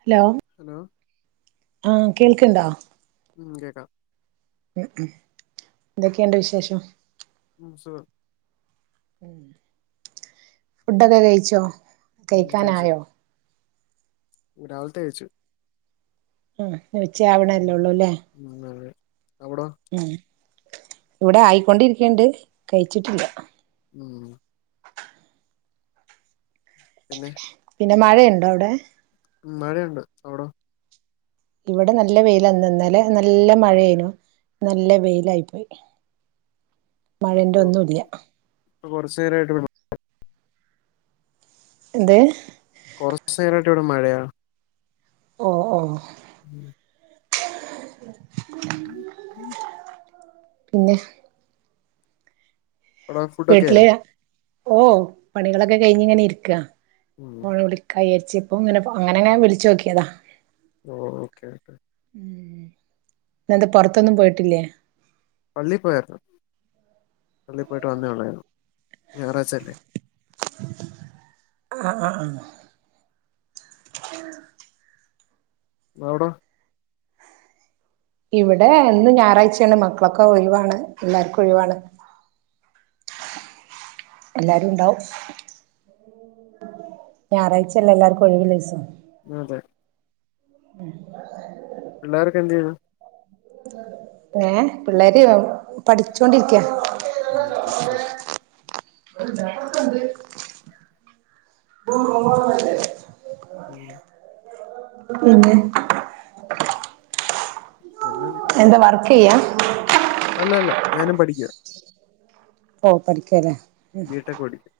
Hello hello ആഹ് കേൾക്ക്ണ്ടോ ഉം കേക്കാം എന്തോക്കെണ്ട് വിശേഷം ഉം സുഖം ഫുഡൊക്കെ കയിച്ചോ ഉം കഴിച്ചു കയിക്കാനായോ രാവിലത്തെ കഴിച്ചു ഉം ഉച്ച ആവണല്ലേള്ളൂ ല്ലേ അവ്ട ഇവിടെ ആയിക്കൊണ്ടിരിക്ക്ണ്ട് കയിച്ചിട്ടില്ല ഉം പിന്നെ പിന്നെ മഴയുണ്ടോഅവടെ മഴയുണ്ട് അവിടോ ഇവിടെ നല്ല വെയിലന്ന് ഇന്നലെ നല്ല മഴയേനു നല്ല വെയിലായി പോയി മഴേന്റെ ഒന്നു ഇല്ല്യ പ്പൊ കുറച്ചേരായിട്ട് വിടെ മ എന്തെ കൊറച്ചേരായിട്ട് ഇവിടെ മഴയാ ഓ ഓ മ്മ് [unintelligible] പിന്നെ എടോ വീട്ടില് ഫുഡൊക്കേയൊ ഓ പണികളൊക്കെ കയിഞ്ഞ് ങ്ങനെ ഇരിക്ക. ഉം [unintelligible] ച്ചിപ്പോങ്ങനെ പൊങ്ങനെനെ വിളിച്ചോക്കിയതാ. ഓ ഓക്കെ ഓക്കെ. ഉം ഇന്നെന്തേ പുറത്തൊന്നും പോയിട്ടില്ലേ? പള്ളിയി പോയാരുന്നു പള്ളി പോയിട്ട് വന്നേ ഉള്ളായിരുന്നു. ഞായറാഴ്ചയല്ലേ? ആഹ് ആഹ്. [unintelligible] അവിടോ ഇവിടെ ഇന്ന് ഞായറാഴ്ചയാണ് മക്കളൊക്കെ ഒഴിവാണ് എല്ലാർക്കും ഒഴിവാണ്. എല്ലാരും ഉണ്ടാവും. ഞായറാഴ്ചല്ലേ എല്ലാർക്കും ഒഴിവു യുള്ള ദിവസം അതെ. ഉം. പിള്ളേരൊക്കെ എന്തെയ്യണ്? ഏ പിള്ളേര് പഠിച്ചോണ്ടിരിക്ക. ഉം പഠിച്ചോ [unintelligible] [unintelligible] ഉം പിന്നെ പിന്നന്ത ചെയ്യാം അല്ല അല്ല ഞാനും പഠിക്കുവാ ഓ പഠിക്കാലെ ബി ടെക് പഠിക്കാ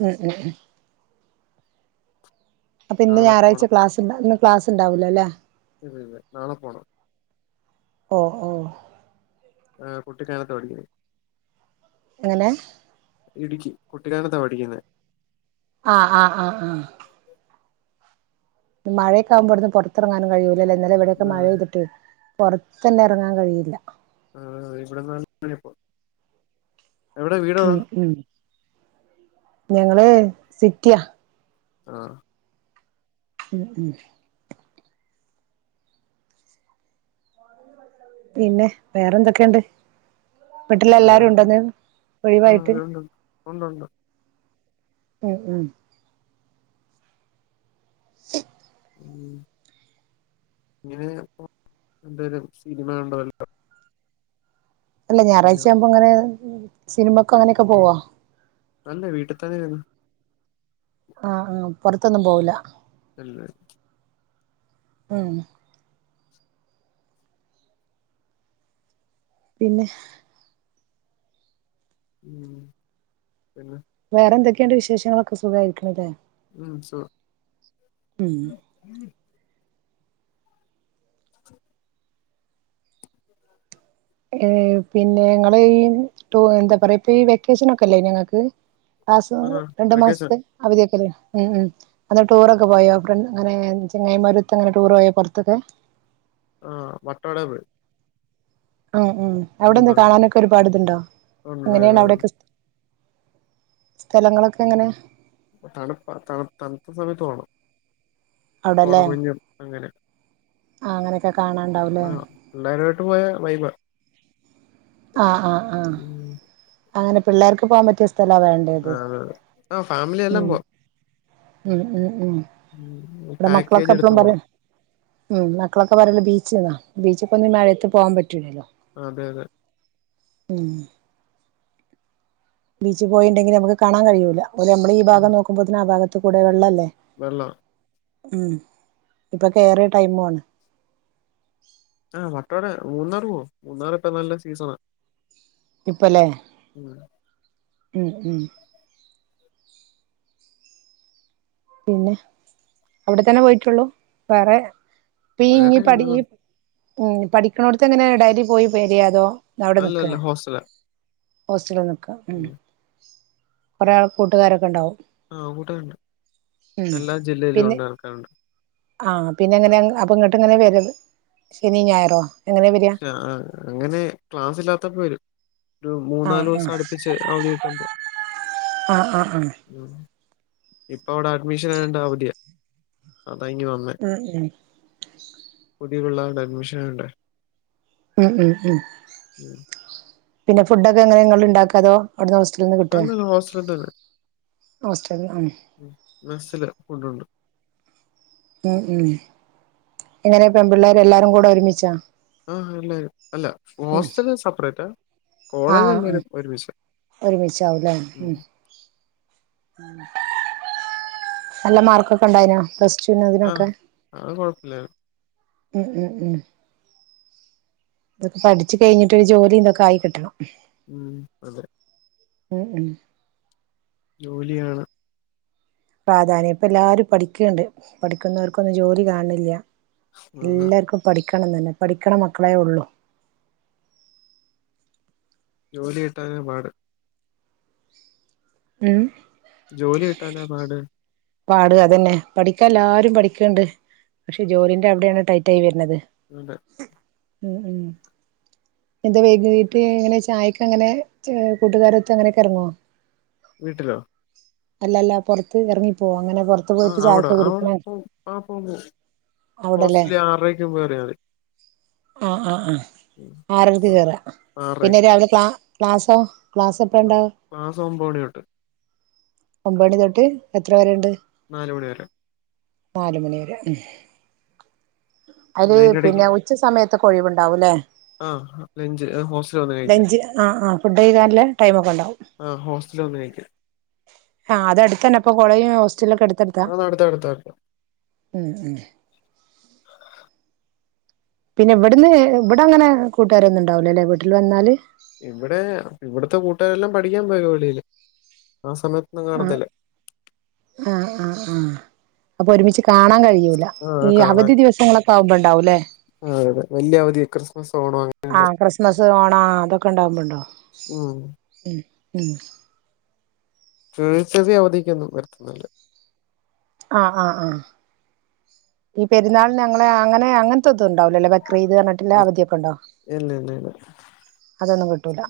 മ്മ് മ്മ് മ്മ് അപ്പം ഇന്ന് നാളെ ഞായറാഴ്ച പോണം ക്ലാസിണ്ടാന്ന് ക്ലാസ് ഇണ്ടാവുലാ ലെ ഇല്ല ഇല്ല നളെ പോണം ഓ ഓ ആ കുട്ടിക്കാനത്താ പഠിക്ക്ണെ എങ്ങനെ ഇടുക്കി കുട്ടിക്കാനത്താ പഠിക്കിന്നെ ആ ആ ആ ആ മഴൊക്കെ ആകുമ്പോ അയുട്ന്ന് പൊർത്തെർങ്ങാനും കഴിയു ഇല്ലല്ല ഇന്നലെ ഇവടെക്കെ മഴ ആഹ് പെയ്തിട്ടെ പോർത്തെന്നെ എറങ്ങാൻ കഴിയില്ല ആണോ ഇവിടെ നല്ല [inaudible] യിപ്പോ എവിടെ വീടെവിടാ ഞങ്ങൾ സിറ്റിയാ ആ മ്മ് മ്മ് പിന്നെ വേറെന്തൊക്കെ ഇണ്ട് വീട്ടിൽ എല്ലാരും ഉണ്ടോന്ന് ഒഴിവായിട്ട് ആഹ് ഉണ്ട് ഉണ്ട് ഉണ്ട് മ്മ് മ്മ് മ്മ് [unintelligible] രണ്ട് പേരും സിനിമ കണ്ടോ [unintelligible] അല്ല ഞായാഴ്ച ഇരിക്കാ ആവുമ്പോ ഇങ്ങനെ സിനിമക്ക് അങ്ങനെയൊക്കെ പോവോ അല്ലേ വീട്ടിൽ തന്നെയാരുന്നു ആ ആ പൊറത്തൊന്നും പോവൂല ഇല്ലല്ല മ്മ് പിന്നെ മ്മ് പിന്നെ വേറെ എന്തൊക്കെ ഇണ്ട് വിശേഷങ്ങളൊക്കെ സുഖായിരിക്ക്ണ്ലെ മ്മ് ഉം സുഖം ഏഹ് പിന്നെ ഇങ്ങൾ ഈ ടൂ എന്താ പറയാ ഇപ്പ ഈ വെക്കേഷൻ ഒക്കെ ഇല്ലെയ്നോ ഇങ്ങക്ക് [unintelligible] ആഹ് രണ്ട് വെക്കേഷൻ മാസത്തെ അവധിയൊക്കെല്ലേ മ്മ് മ്മ് അന്ന് ടൂറൊക്കെ പോയോ ഫ്രണ്ട് ഇങ്ങനെ ചെങ്ങായിമാരൊത്ത് അങ്ങനെ ടൂർ പോയോ പൊർത്തൊക്കെ ആ വട്ടവടെ പോയി ആ ഉം അവിടെ എന്ത മൂന്നാർ കാണാനൊക്കെ ഒരുപാട് ഇതുണ്ടോ എങ്ങനെയാണ് അവിടെയൊക്കെ സ്ഥലങ്ങളൊക്കെ എങ്ങനെ തണുപ്പ തണു തണുത്ത സമയത്ത് പോണം അവിടല്ലേ കോടമഞ്ഞും അങ്ങനെ ആ അങ്ങനെ കാണാണ്ടാവുല്ലേ അട്ടു പോയ വൈബ് ആ ആ ആ അങ്ങനെ പിള്ളേർക്ക് പോകാൻ പറ്റ ആ ആ ഫാമിലിെല്ലാം ഉം പോ ഉം ഉം ഉ ഇവിടെ മക്കളൊക്കെ പാക്കേജ് എടുത്ത് പോണം എപ്പഴുംപറയും ഉം മക്കളൊക്കെ പറയൽ ബീച്ചിലെ ബീച്ചിൽക്കൊന്നും മഴ എത്ത് പോവാ ൻ പറ്റൂില്ലല്ലോ അതെ അതെ ഉം ബീച്ച പോയിുണ്ടെങ്കി നമുക്ക് കാണാൻ കഴിയൂല്ല നമ്മള്ഈ ഭാഗം നോക്കുപ്പോത്ആ ഭാത്ത് ആ ഭാഗത്ത് കൂടെ വെള്ളല്ലേ വെള്ളാം ഉം ഇപ്പൊ കേയറിയ ടൈമണ് ആ് മട്ടോടെ മൂന്നാർ പോ മൂന്നാർ ഇപ്പ നല്ല സീസണാ ഇപ്പലെ ഉം ഉം ഉം പിന്നെ അവിടെത്തന്നെ പോയിട്ടുള്ളു വേറെ പ ഇ വേറെ പടി [unintelligible] ഉം പഠിക്കണോടത്ത് എങ്ങനാ ഡയലി പോയി പോരെ അല്ല അല്ല ഹോസറ്റലാ ഹോസ്റ്റലന്ന് കാ ഉം കുറെേ ആൾ കൂട്ടുകാരൊക്കെ ഉണ്ടാവും ആ കൂട്ടുകാരുണ്ട്എല്ലാ ജില്ലയിലും ഉണ്ട ആൾക്കാരുണ്ട് ആ പിന്നെ എങ്ങനെ അപ്പൊ ഇങ്ങോട്ട് ഇങ്ങനെ വരു ശനി ഞായറോ എങ്ങനെ വരിക ആ അങ്ങനെ ക്ലാസ് ഇല്ലാത്തപ്പോ വരും ഒരു മൂന്ന ആഹ് നാല് ദിവസം ആഹ് അടുപ്പിച്ച് അവധി കിട്ടുമ്പോ ആഹ് ആഹ് ആഹ് ഇപ്പ അവിടെ അഡ്മിഷൻ ആയോണ്ട അവധിയ ആ ഉം [unintelligible] അഡ്മിഷൻ ഇണ്ടാരുന്നു. ഉം ഉം ഉം പിന്നെ ഫുഡ് ഒക്കെ എങ്ങനെ ഇങ്ങള് ഇണ്ടാക്കോ അതോ? അവിടുന്ന് ഹോസ്റ്റലിൽ നിന്ന് കിട്ടുവോ അല്ലല്ല ഹോസ്റ്റലിൽ തന്നെ ഉം മെസ്സില് ഫുഡ്ഡുണ്ട്. [unintelligible] ആ എല്ലാരും അല്ല ഉം ഹോസ്റ്റല് സെപ്പറേറ്റാ കോളേജ് എല്ലാരും ഒരുമിച്ചാ. ഒരുമിച്ചാവും ല്ലേ ഉം നല്ല മാർക്കൊക്കെ ഇണ്ടായിനാ പ്ലസ് ടുവിനും ആഹ് ഇതിനൊക്കെ അത് കൊഴപ്പില്ലാര്ന്ന്. ഉം ഉം ഉം ഇതൊക്കെ പഠിച്ച് കഴിഞ്ഞിട്ട് ഒരു ജോലി ഇതൊക്കെ ആയി കിട്ടണം. ഉം അതെ. ഉം ഉം ജോലി വേണം. പ്രാധാന്യം ഇപ്പൊ എല്ലാരും പഠിക്ക്ണ്ട് പഠിക്കുന്നോർക്കൊന്നും ജോലി കാണണില്ല. അതാ എല്ലാർക്കും പഠി ഠിക്കണന്നെന്ന പഠിക്കണ മക്കളേ ഉള്ളൂ. ജോലി കിട്ടാനാ പാട്. ഉം ജോലി കിട്ടാനാ പാട് പാട് അതെന്നെ പഠിക്കാൻ എല്ലാരും പഠിക്ക്ണ്ട് പക്ഷേ ജോലിന്റെ അവിടെയാണ് ടൈറ്റ് ആയി വരുന്നത്. അതെ. ഉം ഉം എന്താ വൈകീട്ട് എങ്ങനെ ചായക്ക് എങ്ങനെ ഏഹ് കൂട്ടുകാരൊത്ത് അങ്ങനെയൊക്ക ഇറങ്ങോ? വീട്ടിലോ? അല്ലല്ല പുറത്ത് ഇറങ്ങി പോവോ അങ്ങനെ? പുറത്ത് ആ പോയിട്ട് അവിടെ ചായക്കെ അവിടെ കുടിക്കണ പോവും ആ പോവും പോവും അവിടെല്ലേ ഹോസ്റ്റലിൽ ആറരക്ക് മുൻപ് കേറിയാ മതി. ആ ആ ആ ഉം. ആറരക്ക് കേറാ പിന്നെ ആറരയ്ക്ക് രാവിലെ ക്ലാ ക്ലാസോ? ക്ലാസ് എപ്പഴാ ഇണ്ടാവ ക്ലാസ് ഒമ്പത് മണി തൊട്ട്. ഒമ്പണി തൊട്ട് എത്ര വരെണ്ട്? നാല് മണി വരെ. നാല് മണിവരെ ഉം അയില് അതിന്റെ ഇടയ്ക്ക് പിന്നെ ഉച്ച സമയ ത്തൊക്കെ ഒഴിവുണ്ടാവും ല്ലേ? ആഹ് ലഞ്ച് ഹോസ്റ്റല് വന്ന് കഴിക്കാ ലഞ്ച് ആഹ് ആഹ് ഫുഡ് കഴിക്കാനില്ലേ ടൈമൊക്കെ ഉണ്ടാവും ആ ഹോസ്റ്റല് വന്ന് കഴിക്കാ. ആഹ് അത് അടുത്ത് തന്നെ അപ്പോ കോളേജും ഹോസ് ക്കെ എടുത്തെടുത്താ അത് അടുത്ത അടുത്ത അടുത്ത ഉ ഉ പിന്നെ ഇവിടെന്ന് ഇവിടെ അങ്ങനെ കൂട്ടുകാരൊന്നുംണ്ടാവലോ അല്ലെ വീട്ടിൽ വന്നാല് ഇവിടെ ഇവിടത്തെ കൂട്ടുകാരെല്ലാം പഠിക്കാൻ പോയക്ക വെളിയ്ല് അ ആ ആ ആ അപ്പൊ ഒരുമിച്ച് കാണാൻ കഴിയൂല ആഹ് ഈ കാണാൻ അവധി ദിവസങ്ങളൊക്കെ ആവുമ്പോണ്ടാവുംല്ലേ ആഹ് അതെ വലിയ അവധി ക്രിസ്മസ് ഓണം ആ അങ്ങനെയുള്ള ക്രിസ്മസ് ഓണ അതൊക്കെ ഉണ്ടാവുമ്പോണ്ടാവും ഉം മ് ചെറിയ അവധിക്കൊന്നും വര്ത്തൊന്നില്ല ആഹ് ആഹ് ആ ഈ പെരുന്നാൾ ഞങ്ങളെ അങ്ങനെ അങ്ങനത്തെ ഒതും ഉണ്ടാവലോല്ലേ ക്രീത് കഞ്ഞിട്ടില്ല അവധിയൊക്കെ ഉണ്ടോ ഇല്ല ഇല്ല ഇല്ല അതൊന്നും കിട്ട ട്ടിലാ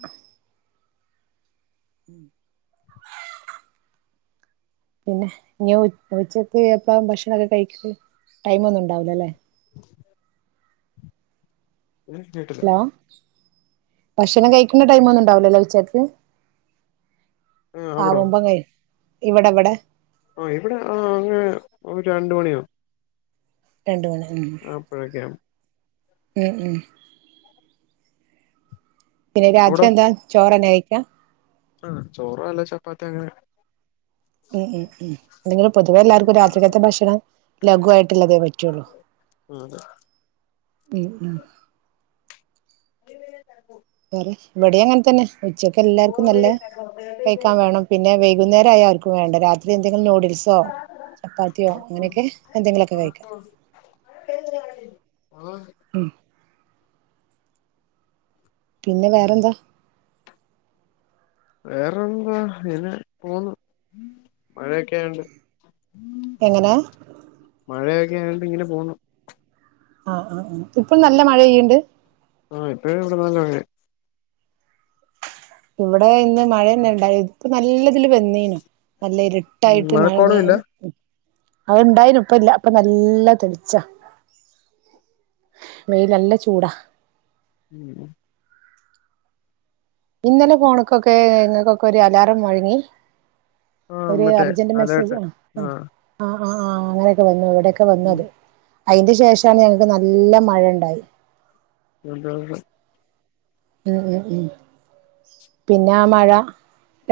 പിന്നെ ഞ് ഉച്ചക്ക് എപ്പഴാ ഭക്ഷണൊക്കെ കഴിക്കുന്ന് ടൈം ഒന്നും ഉണ്ടാവ് ലല്ലേ ഞാൻ കേട്ടില്ല ഹലോ ഭക്ഷണം കഴിക്കണ്ട ടൈം ഒന്നും ഉണ്ടാവലല്ലേ ഉച്ചക്ക് ആ മുമ്പങ്ങ ഇവിടെവടെ ആ ഇവിടെ ആ അങ്ങനെ ഒരു രണ്ട് മണിയാവു രണ്ട് മണ അപ്പഴക്കേം ഉം ഉം പിന്നെ രാത്രി അവിടോ എന്താ ചോറ് തന്നെയി ക്ക ആ ചോറല്ല ചപ്പാത്തി അങ്ങനെ ഉം ഉം ഉം അല്ലെങ്കിൽ പൊതുവേ എല്ലാർക്കും രാത്രികാലത്തെ ഭക്ഷണം ലഘുവയിട്ടുള്ളതേ പറ്റുള്ളൂ ആ അതെ ഉ ഉ വേറെ വിടിയങ്ങനെ തന്നെ ഉച്ചൊക്കെ എല്ലാവർക്കും നല്ല കഴിക്കാൻ വേണം പിന്നെ വൈകുന്നേര ആയ ആർക്കും വേണ്ട രാത്രി എന്തെങ്കിലും നൂഡിൽസോ ചപ്പാത്തിയോ അങ്ങനെയൊക്കെ ആ പിന്നെ വേറെന്താ വേറെന്താ ഇനെ പോന്നു മഴയൊക്കെയാണ്ട് എങ്ങനെ മഴയൊക്കെ ആയണ്ട്ങ്ങനെ പോണു ആ ആ ആ ഇപ്പൊ നല്ല മഴ പെയ്യുണ്ട് ആഹ ഇപ്പഴ ഇവിടെ നല്ല മഴയാ ഇവിടെ ഇന്ന് മഴയന്നെണ്ടായി ഇപ്പ നല്ലതില് വെന്നീനു നല്ല ഇരിട്ടായിട്ട് മഴ മഴക്കോളും മഴ ഇല്ല അത് ഇണ്ടായ്നു ഇപ്പ ഇല്ല ഇപ്പൊ നല്ല തെളിച്ചാ വെയ്ൽ നല്ല ചൂടാ ഉം ഇന്നലെ ഫോൺക്കൊക്കെ ഇങ്ങൾക്കൊക്കെ ഒരു അലാറം മൊഴങ്ങി ആ ഒരു മറ്റേ അർജന്റ് മെസ്സേജ് അലേർട്ട് ആണ് ആ ആ ആ ആ അങ്ങനെയക്കെ വന്നു ഇവിടെ ഇവ്ടൊക്കെ വന്നു ഉം. അത് അയിന്റെ ശേഷാണ് ഞങ്ങക്ക് നല്ല മഴ ഉണ്ടായി [unintelligible] ഉം ഉം ഉം പിന്നെ ആ മഴ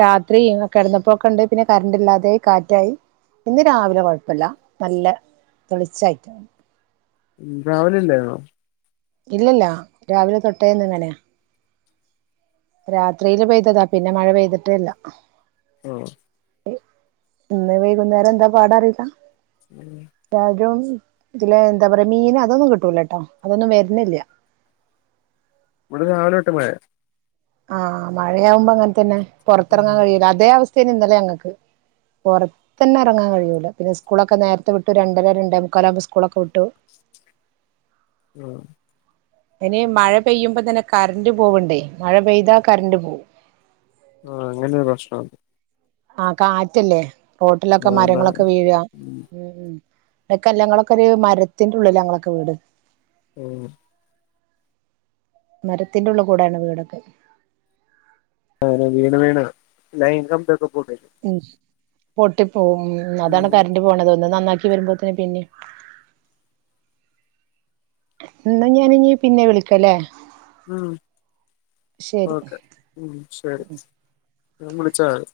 രാത്രി കിടന്നപ്പോക്കെ ഉണ്ട് പിന്നെ കറന്റ് ഇല്ലാതായി കാറ്റായി ഇന്ന് രാവിലെ കൊഴപ്പല്ല നല്ല തെളിച്ചായിട്ട് ഉം രാവിലെല്ലേനോ ഇല്ലല്ല രാവിലെ തൊട്ടേന്ന് ഇങ്ങനെയാ രാത്രിയില് പെയ്തതാ പിന്നെ മഴ പെയ്തിട്ടേല്ല ആ ഇന്ന് വൈകുന്നേരം എന്താ പാട റീല്ല തരും ഇതിലെ എന്താ പറയാ മീൻ അതൊന്നും കിട്ടൂലട്ടോ അതൊന്നും വര്ന്നില്ല ഇവിടെ രാവിലൊട്ട് മഴയാ ആ മഴയാവുമ്പം അങ്ങൻതന്നെ മഴയാ പൊറത്തിറങ്ങാൻ കഴിയില്ല അതേ അവസ്ഥ [unintelligible] ഇന്നലെ ഞങ്ങക്ക് പുറത്തന്നെ എറങ്ങാൻ കഴിയൂല പിന്നെ സ്കൂളൊക്കെ നേരത്തെ വിട്ടു രണ്ടര രണ്ടേ മുക്കാല ആകുമ്പോ സ്കൂളൊക്കെ വിട്ടു ഉം ഇനി മഴ പെയ്യുമ്പോ തന്നെ കറന്റ് പോവ്ണ്ടേ മഴ പെയ്താ കറന്റ് പോവും ആ അങ്ങനെരു പ്രശ്നം ഒണ്ട് ആ കാറ്റല്ലേ റോട്ടിലൊക്കെ അതാ മരങ്ങളൊക്കെ വീഴ ഉം ഉം ഇ [unintelligible] ക്കെ [unintelligible] ങ്ങളൊക്കെ ഒരു മരത്തിന്റെ ഉള്ളിലാ ഞങ്ങളൊക്കെ വീട് ഓ മരത്തിന്റെ ഉള്ളു കൂടെയാണ് വീടൊക്കെ അങ്ങനെ വീണ് വീണ് ലൈൻ കമ്പി ഒക്കെ ഉം പൊട്ടി ഓ ഉം അതാണ് കറണ്ട് പോണത് ഒന്ന് നന്നാ ക്കി വരുമ്പോത്തിന് പിന്നിം ഇന്നാ ഞാന് ഇനി പിന്നെ വിളിക്കല്ലേ ഉം ശരി ഓക്കെ ഉം ശരി ഞാൻ വിളിച്ചാ [unintelligible]